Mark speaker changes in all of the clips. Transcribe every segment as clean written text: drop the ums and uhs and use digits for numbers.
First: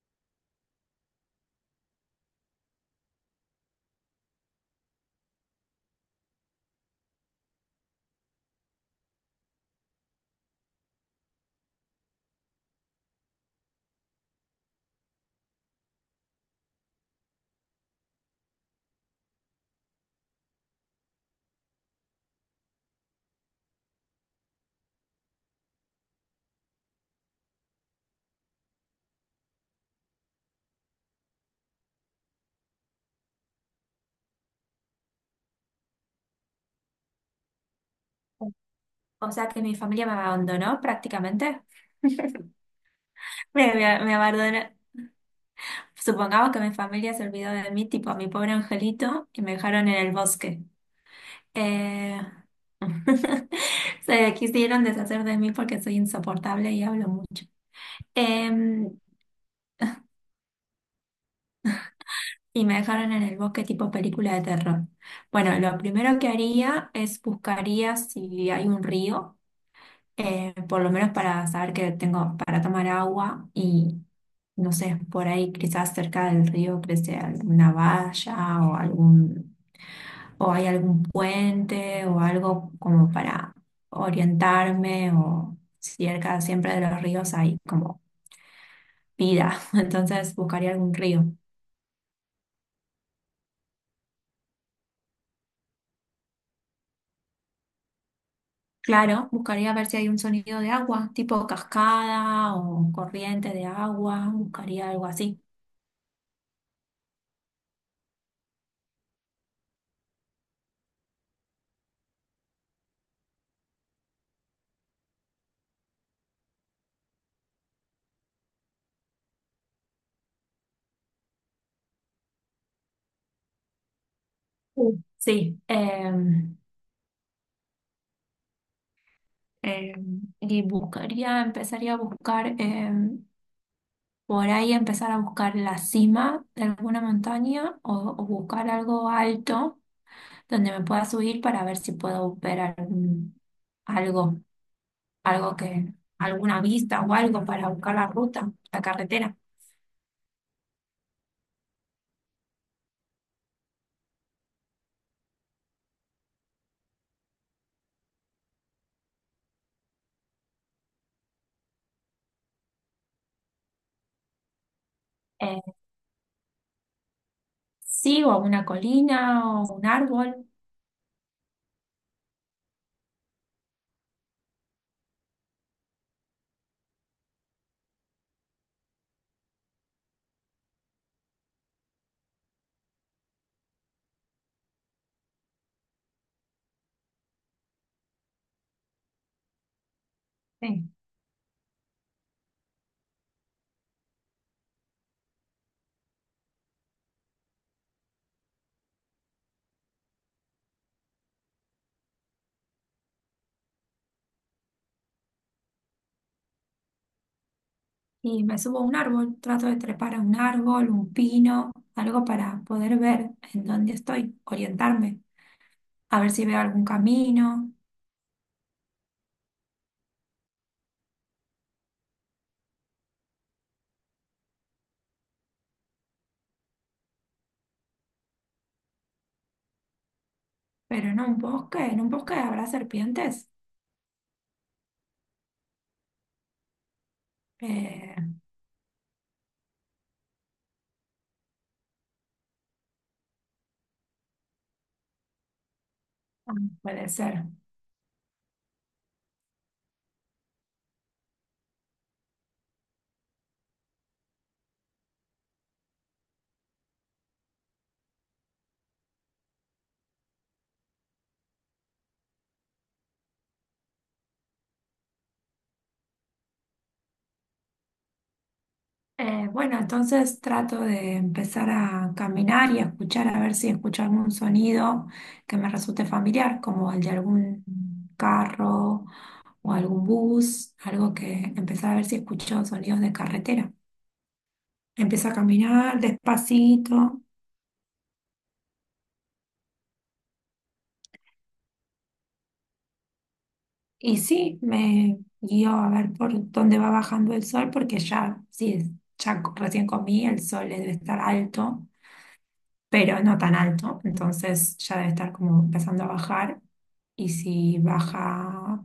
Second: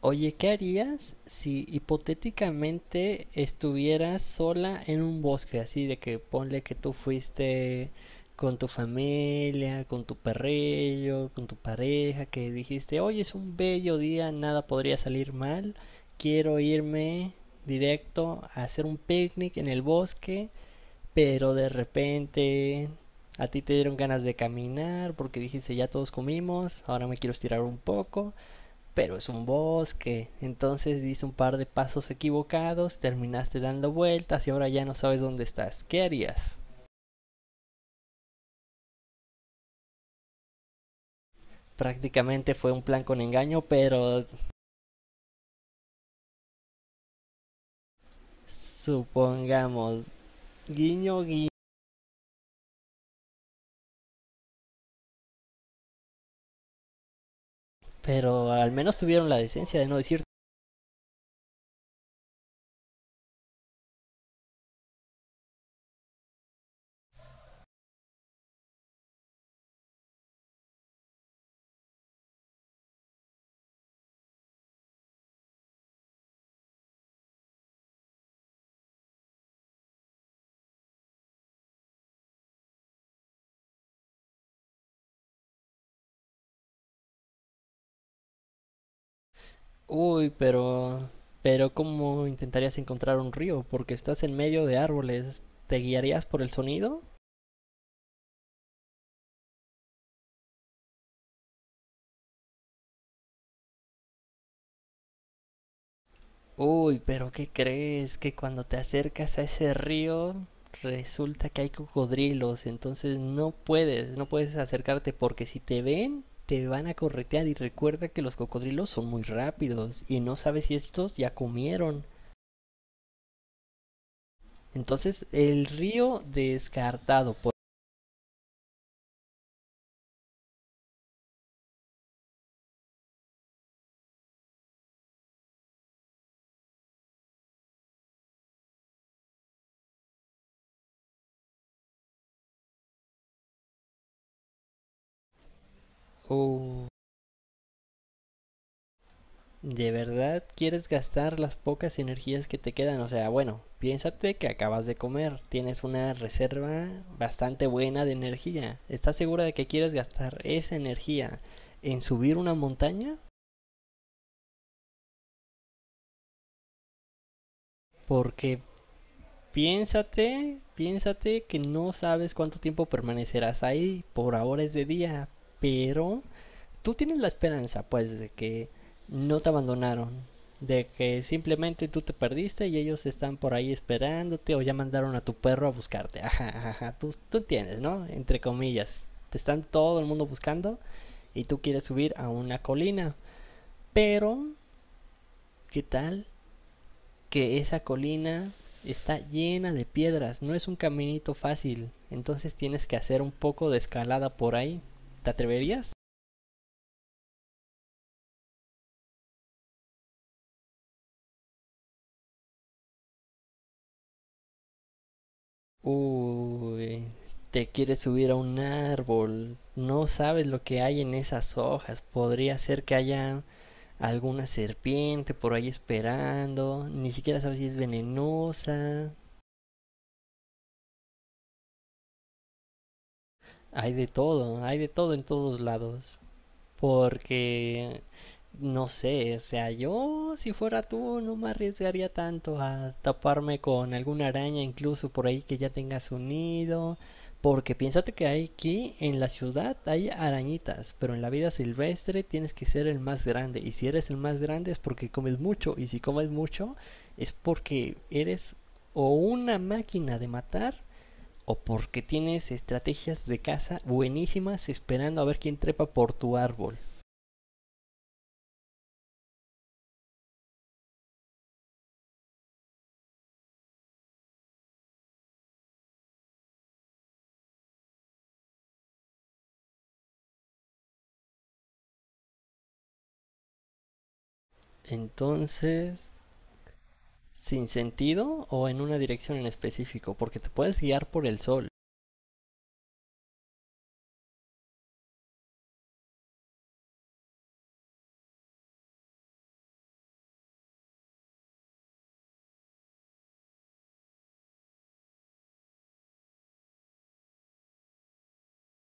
Speaker 1: Oye, ¿qué harías si hipotéticamente estuvieras sola en un bosque? Así de que ponle que tú fuiste con tu familia, con tu perrillo, con tu pareja, que dijiste, hoy es un bello día, nada podría salir mal, quiero irme directo a hacer un picnic en el bosque, pero de repente a ti te dieron ganas de caminar porque dijiste, ya todos comimos, ahora me quiero estirar un poco pero es un bosque. Entonces dice un par de pasos equivocados, terminaste dando vueltas y ahora ya no sabes dónde estás. ¿Qué harías?
Speaker 2: O sea que mi familia me abandonó prácticamente.
Speaker 1: Prácticamente fue un plan con engaño,
Speaker 2: Me
Speaker 1: pero
Speaker 2: abandonó. Supongamos que mi familia se olvidó de mí, tipo a mi pobre angelito, y me dejaron en
Speaker 1: supongamos,
Speaker 2: el bosque.
Speaker 1: guiño, guiño.
Speaker 2: Eh, Se quisieron deshacer de mí porque soy insoportable y hablo mucho.
Speaker 1: Pero al menos
Speaker 2: Em,
Speaker 1: tuvieron la decencia de no decir,
Speaker 2: y me dejaron en el bosque tipo película de terror. Bueno, lo primero que haría es buscaría si hay un río, por lo menos para saber que tengo para tomar agua y no sé, por ahí quizás cerca del río crece alguna valla o o hay algún puente o algo como para orientarme, o cerca siempre de los ríos hay como vida.
Speaker 1: uy,
Speaker 2: Entonces buscaría algún
Speaker 1: pero...
Speaker 2: río.
Speaker 1: Pero ¿cómo intentarías encontrar un río? Porque estás en medio de árboles. ¿Te guiarías por el sonido?
Speaker 2: Claro, buscaría ver si hay un sonido de agua, tipo cascada o corriente de agua, buscaría algo así.
Speaker 1: Uy, pero ¿qué crees? Que cuando te acercas a ese río resulta que hay cocodrilos, entonces no puedes, no puedes acercarte porque si te ven te van a corretear y recuerda que los cocodrilos son muy rápidos y no sabes si estos ya comieron.
Speaker 2: Sí,
Speaker 1: Entonces
Speaker 2: sí,
Speaker 1: el río descartado por...
Speaker 2: Eh, y buscaría, empezaría a buscar, por ahí empezar a buscar la cima de alguna montaña o buscar algo alto donde me pueda subir para ver si puedo ver algo, algo que, alguna
Speaker 1: Uy,
Speaker 2: vista o algo para buscar la ruta, la carretera.
Speaker 1: ¿de verdad quieres gastar las pocas energías que te quedan? O sea, bueno, piénsate que acabas de comer, tienes una reserva bastante buena de energía. ¿Estás segura de que quieres gastar esa energía en subir una montaña?
Speaker 2: Eh, sí, o
Speaker 1: Porque
Speaker 2: una colina o un árbol.
Speaker 1: piénsate, piénsate que no sabes cuánto tiempo permanecerás ahí. Por ahora es de día, pero tú tienes la esperanza, pues, de que no te abandonaron, de que simplemente tú te perdiste y ellos están por ahí esperándote o ya mandaron a tu perro a buscarte. Ajá, ajá, tú entiendes, ¿no? Entre comillas. Te están todo el mundo buscando
Speaker 2: Sí.
Speaker 1: y tú quieres subir a una colina. Pero, ¿qué tal que esa colina está llena de piedras? No es un caminito fácil. Entonces tienes que hacer un poco de escalada por ahí. ¿Te atreverías?
Speaker 2: Y me subo a un árbol, trato de trepar a un árbol, un pino, algo para poder ver en dónde estoy, orientarme. A ver si veo algún
Speaker 1: Uy, te
Speaker 2: camino,
Speaker 1: quieres subir a un árbol. No sabes lo que hay en esas hojas. Podría ser que haya alguna serpiente por ahí esperando. Ni siquiera sabes si es venenosa.
Speaker 2: pero en un bosque habrá serpientes.
Speaker 1: Hay de todo en todos lados. Porque,
Speaker 2: Eh,
Speaker 1: no sé, o sea, yo si fuera tú no me arriesgaría tanto a taparme con alguna araña, incluso por ahí que ya tengas un
Speaker 2: ah,
Speaker 1: nido.
Speaker 2: puede ser.
Speaker 1: Porque piénsate que hay aquí en la ciudad hay arañitas, pero en la vida silvestre tienes que ser el más grande. Y si eres el más grande es porque comes mucho. Y si comes mucho es porque eres o una máquina de matar o porque tienes estrategias de caza buenísimas esperando a ver quién trepa por tu árbol.
Speaker 2: Bueno, entonces trato de empezar a caminar y a escuchar, a ver si escucho algún sonido que me resulte familiar, como el de algún carro o algún bus, algo que empezar a ver si escucho sonidos de carretera. Empiezo a caminar
Speaker 1: Entonces,
Speaker 2: despacito.
Speaker 1: ¿sin sentido o en una dirección en específico? Porque te puedes guiar por el sol.
Speaker 2: Y sí, me guío a ver por dónde va bajando el sol, porque ya, sí, recién comí, el sol debe estar alto, pero no tan alto, entonces ya debe estar como empezando a bajar. Y si baja,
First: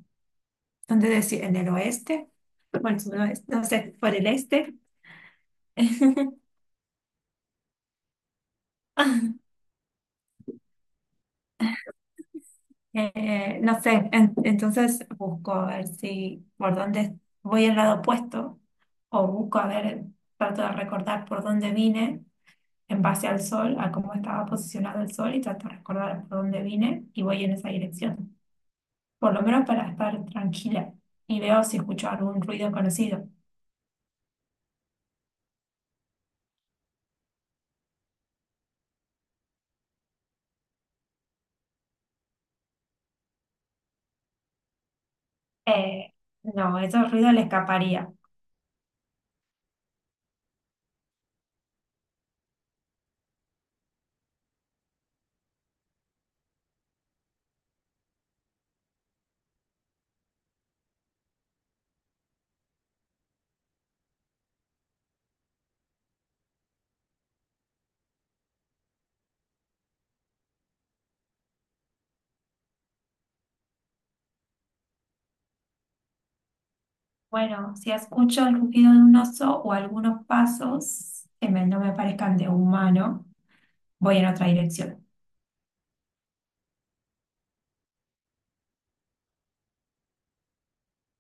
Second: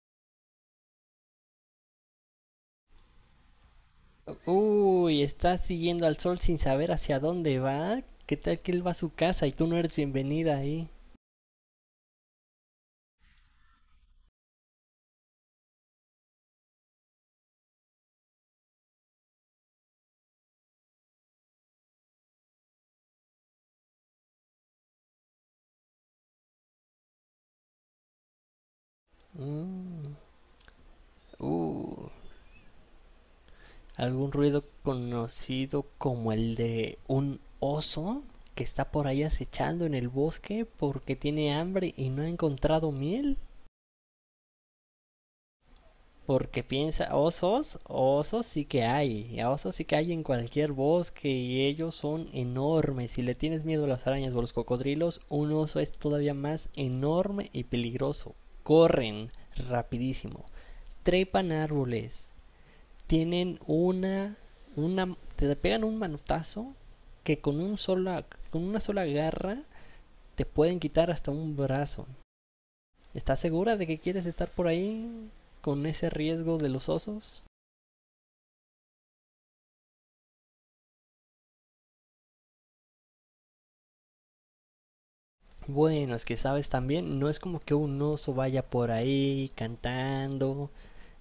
Speaker 2: ¿dónde decir? ¿En el oeste? Bueno, sudoeste, no sé, por el este.
Speaker 1: Uy, estás siguiendo al sol sin saber hacia dónde va. ¿Qué tal que él va a su casa y tú no eres bienvenida ahí?
Speaker 2: No sé, entonces busco a ver si por dónde voy al lado opuesto o busco a ver, trato de recordar por dónde vine en base al sol, a cómo estaba posicionado el sol y trato de recordar por dónde vine y voy en esa dirección, por lo menos para
Speaker 1: Mm,
Speaker 2: estar tranquila y veo si
Speaker 1: uh,
Speaker 2: escucho algún ruido conocido.
Speaker 1: algún ruido conocido como el de un oso que está por ahí acechando en el bosque porque tiene hambre y no ha encontrado miel.
Speaker 2: Eh,
Speaker 1: Porque
Speaker 2: no, esos
Speaker 1: piensa,
Speaker 2: ruidos le
Speaker 1: osos,
Speaker 2: escaparía.
Speaker 1: osos sí que hay, osos sí que hay en cualquier bosque y ellos son enormes. Si le tienes miedo a las arañas o a los cocodrilos, un oso es todavía más enorme y peligroso. Corren rapidísimo, trepan árboles, tienen una te pegan un manotazo que con un sola, con una sola garra te pueden quitar hasta un brazo. ¿Estás segura de que quieres estar por ahí con ese riesgo de los osos?
Speaker 2: Bueno, si escucho el ruido de un oso o algunos pasos no me parezcan de humano, voy en otra dirección.
Speaker 1: Bueno, es que sabes también, no es como que un oso vaya por ahí cantando,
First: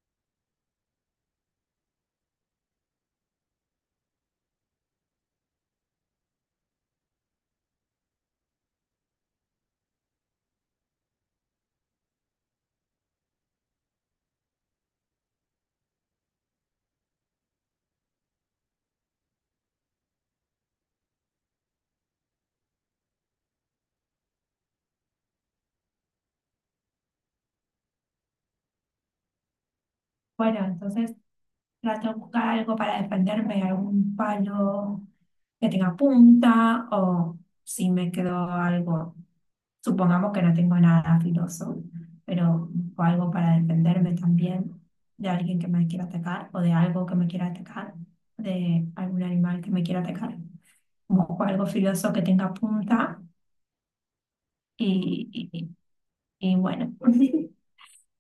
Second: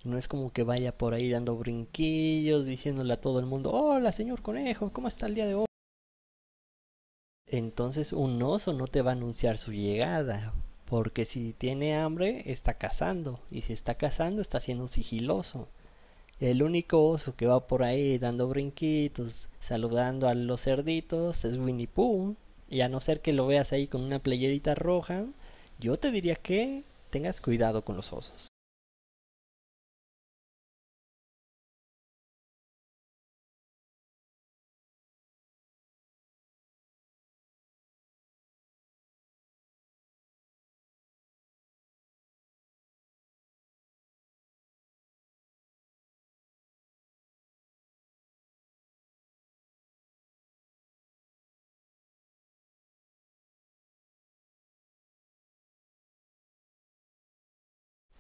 Speaker 1: no es como que vaya por ahí dando brinquillos, diciéndole a todo el mundo, hola señor conejo, ¿cómo está el día de hoy? Entonces un oso no te va a anunciar su llegada, porque si tiene hambre está cazando, y si está cazando está siendo sigiloso. El único oso que va por ahí dando brinquitos, saludando a los cerditos, es Winnie Pooh. Y a no ser que lo veas ahí con una playerita roja, yo te diría que tengas cuidado con los osos.
Speaker 2: Bueno, entonces trato de buscar algo para defenderme, algún palo que tenga punta o si me quedó algo, supongamos que no tengo nada filoso, pero busco algo para defenderme también de alguien que me quiera atacar o de algo que me quiera atacar, de algún animal que me quiera atacar. Busco algo filoso que tenga punta y, y, y bueno,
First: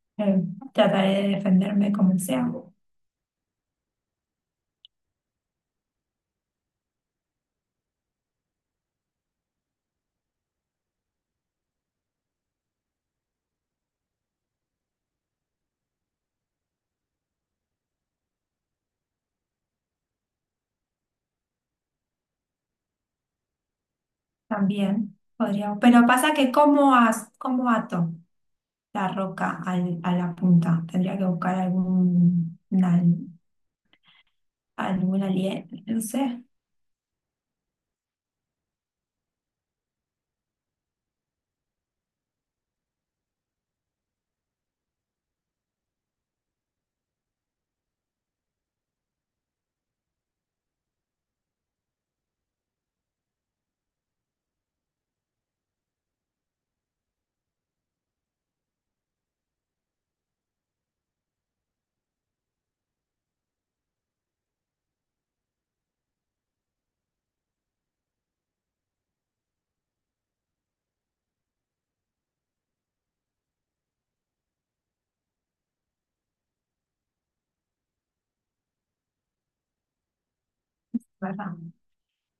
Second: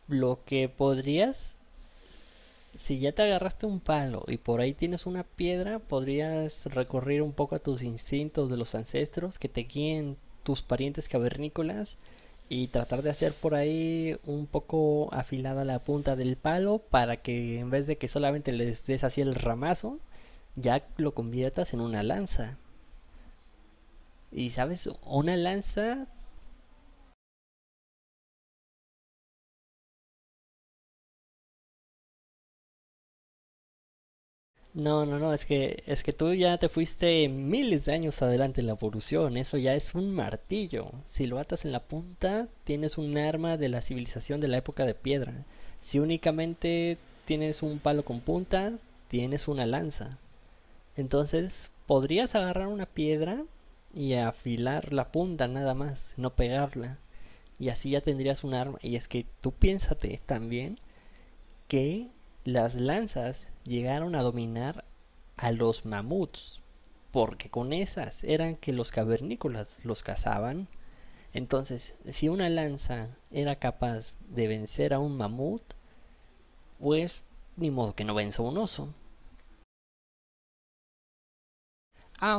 Speaker 1: Lo
Speaker 2: eh,
Speaker 1: que
Speaker 2: trataré de
Speaker 1: podrías,
Speaker 2: defenderme como sea.
Speaker 1: si ya te agarraste un palo y por ahí tienes una piedra, podrías recurrir un poco a tus instintos de los ancestros que te guíen tus parientes cavernícolas y tratar de hacer por ahí un poco afilada la punta del palo para que en vez de que solamente les des así el ramazo, ya lo conviertas en una lanza. Y sabes,
Speaker 2: También
Speaker 1: una
Speaker 2: podría, pero
Speaker 1: lanza
Speaker 2: pasa que cómo, cómo ato la roca a la punta. Tendría que buscar
Speaker 1: no, no,
Speaker 2: algún
Speaker 1: no, es
Speaker 2: alien,
Speaker 1: que,
Speaker 2: no
Speaker 1: es que tú
Speaker 2: sé,
Speaker 1: ya te fuiste miles de años adelante en la evolución, eso ya es un martillo. Si lo atas en la punta, tienes un arma de la civilización de la época de piedra. Si únicamente tienes un palo con punta, tienes una lanza. Entonces, podrías agarrar una piedra y afilar la punta nada más, no pegarla. Y así ya tendrías un arma. Y es que tú piénsate también que las lanzas llegaron a dominar a los mamuts. Porque con esas eran que los cavernícolas los cazaban. Entonces, si una lanza era capaz de vencer a un mamut, pues ni modo que no venza a un oso.
Speaker 2: ¿verdad?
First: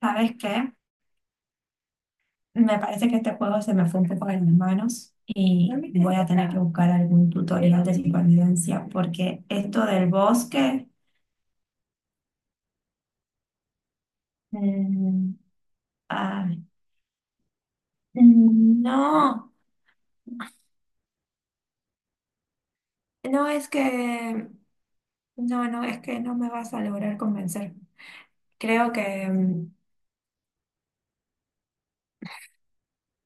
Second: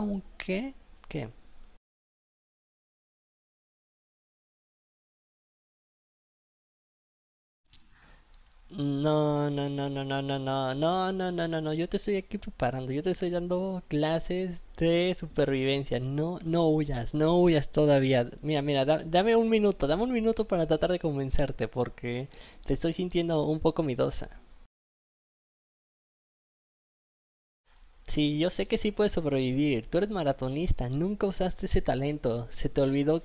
Speaker 2: ¿Sabes qué?
Speaker 1: ¿qué?
Speaker 2: Me parece que este juego se me fue un poco de mis manos y voy a tener que buscar algún tutorial de supervivencia porque
Speaker 1: No, no,
Speaker 2: esto
Speaker 1: no, no,
Speaker 2: del
Speaker 1: no, no, no,
Speaker 2: bosque,
Speaker 1: no, no, no, no, no, yo te estoy aquí preparando, yo te estoy dando clases de
Speaker 2: mm,
Speaker 1: supervivencia, no,
Speaker 2: ah,
Speaker 1: no huyas, no huyas todavía. Mira, mira,
Speaker 2: no,
Speaker 1: dame un minuto para tratar de convencerte, porque te estoy sintiendo
Speaker 2: no
Speaker 1: un
Speaker 2: es
Speaker 1: poco miedosa.
Speaker 2: que, no, no, es que no me vas a lograr convencer.
Speaker 1: Sí, yo sé que
Speaker 2: Creo
Speaker 1: sí puedes
Speaker 2: que,
Speaker 1: sobrevivir, tú eres maratonista, nunca usaste ese talento, se te olvidó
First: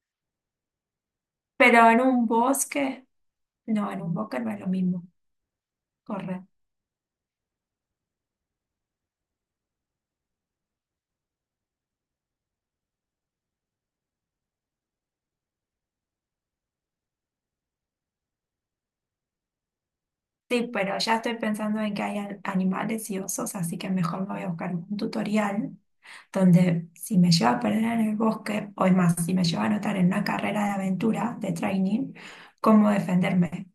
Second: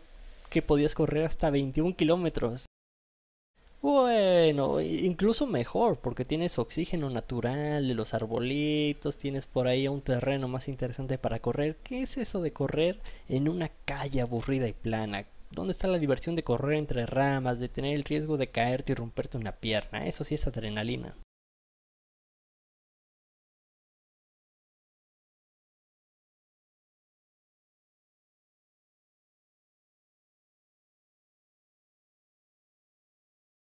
Speaker 1: que podías correr hasta
Speaker 2: pero
Speaker 1: 21
Speaker 2: en un
Speaker 1: kilómetros.
Speaker 2: bosque, no, en un bosque no es lo
Speaker 1: Bueno,
Speaker 2: mismo,
Speaker 1: incluso mejor, porque
Speaker 2: correr.
Speaker 1: tienes oxígeno natural de los arbolitos, tienes por ahí un terreno más interesante para correr. ¿Qué es eso de correr en una calle aburrida y plana? ¿Dónde está la diversión de correr entre ramas, de tener el riesgo de caerte y romperte una pierna? Eso sí es
Speaker 2: Sí, pero
Speaker 1: adrenalina.
Speaker 2: ya estoy pensando en que hay animales y osos, así que mejor me voy a buscar un tutorial donde si me lleva a perder en el bosque, o es más, si me lleva a anotar en una carrera de aventura, de training, cómo defenderme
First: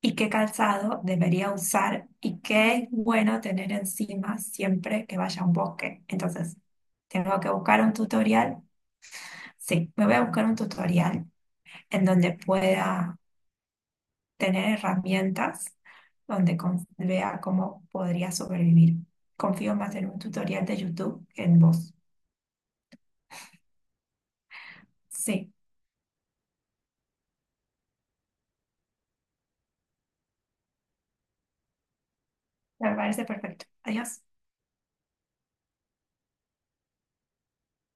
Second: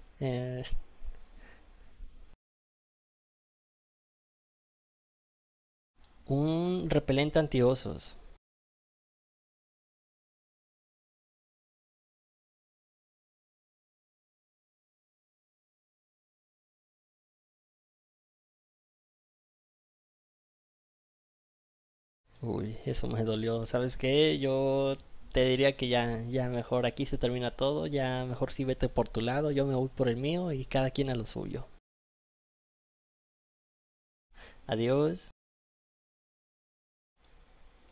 Speaker 2: y qué
Speaker 1: Eh,
Speaker 2: calzado debería usar y qué es bueno tener encima siempre que vaya a un bosque. Entonces,
Speaker 1: un
Speaker 2: tengo
Speaker 1: repelente
Speaker 2: que buscar un
Speaker 1: antiosos.
Speaker 2: tutorial. Sí, me voy a buscar un tutorial en donde pueda tener herramientas, donde vea cómo podría sobrevivir. Confío más en un tutorial de YouTube que en vos.
Speaker 1: Uy, eso me dolió. ¿Sabes qué? Yo te
Speaker 2: Sí,
Speaker 1: diría que ya, ya mejor aquí se termina todo, ya mejor sí vete por tu lado, yo me voy por el mío y cada quien a lo suyo.
Speaker 2: me parece perfecto. Adiós.
Speaker 1: Adiós.